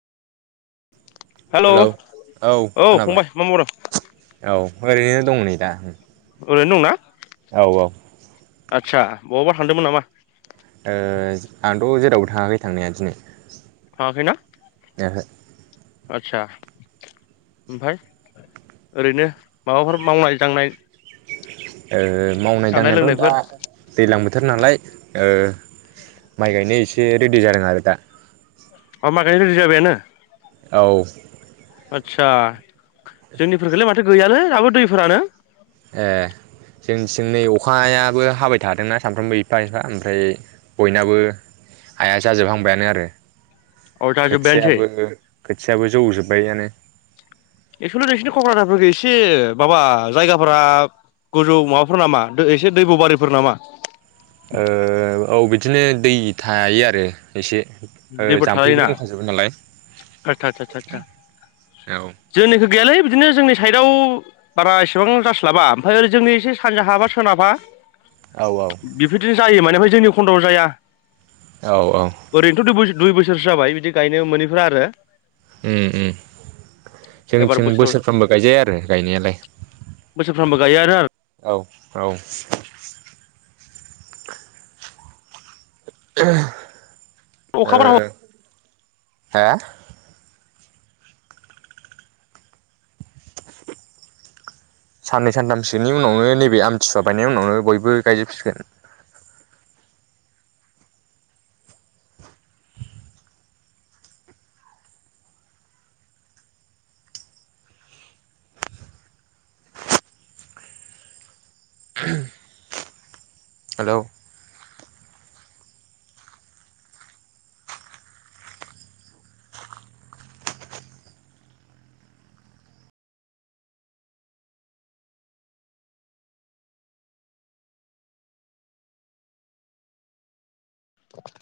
हेल' hello औ फंबाय मा मावदों? औ ओरैनो दं नै दा। ओरैनो दंना? औ औ। आदसा बबबा थान्दोंमोन नामा? ओ आंथ' जेरावबो थाङाखै थांनाया दिनै। थांगाखौना? ओहो। आचसा ओमफ्राय ओरैनो माबाफोर मावनाय दांनाय? ओ मावनाय जानाय दांनायाथ' दा लोंनायफोर दैलां बोथ बोथार नालाय ओ माइ गायनो एसे रेडि जादों आरो दा। अ मााखायनो रेडि जाबायानो? औ। आदसा जोंनि फोरखलै माथो गैयालै दाबो दैफोरानो। ए जोंथिं नै अखायाबो हाबाय थादोंना सामफ्रोमबो एफा एफा ओमफ्राय बयनाबो हाया जाजोबहांबायानो आरो। अरथा जोब्बायानोसै खोथियाबो खोथियाबो जौजोब बैआनो एक्सुवुलि नोंसिनि क'क्राझारफोरखौ एसे माबा जायगाफोरा गोजौ माबाफोर नामा एसे दै बबारिफोर नामा? ओ औ बि बिदिनो दै थायो आरो एसे ओ दैबो जाम्फैबो थालायोना दंखाजोबो नालाय आतसा आतसा आतसा औ जोंनिखौ गैयालै बिदिनो जोंनि साइडआव बारा इसेबां जाास्लाबा ओमफ्राय ओरै जोंनि एसे सानजा हाबा सोनाबहा औ औ बेफोरदि जायो मा बेनिफ्राय जोंनि खन्दआव जाया। औ औ। ओरैनोथ' दुइ दुइ बोसोरसो जाबाय बिदि गायनो मोनैफ्रा आरो उम उम एबार जोंथिं बोसोराव बोसोरफ्रामबो गायजाया आरो गायनायालाय बोसोरफ्रामबो गायो आरो आरो औ औ । [unintelligible] ओ अखाफोर हाबा हो साननै सानथामसोनि उनावनो नैबे आमथिसुवा बायनायनि उनावनो बयबो गायजोबसिगोन [inaudible] हेलौ [inaudible]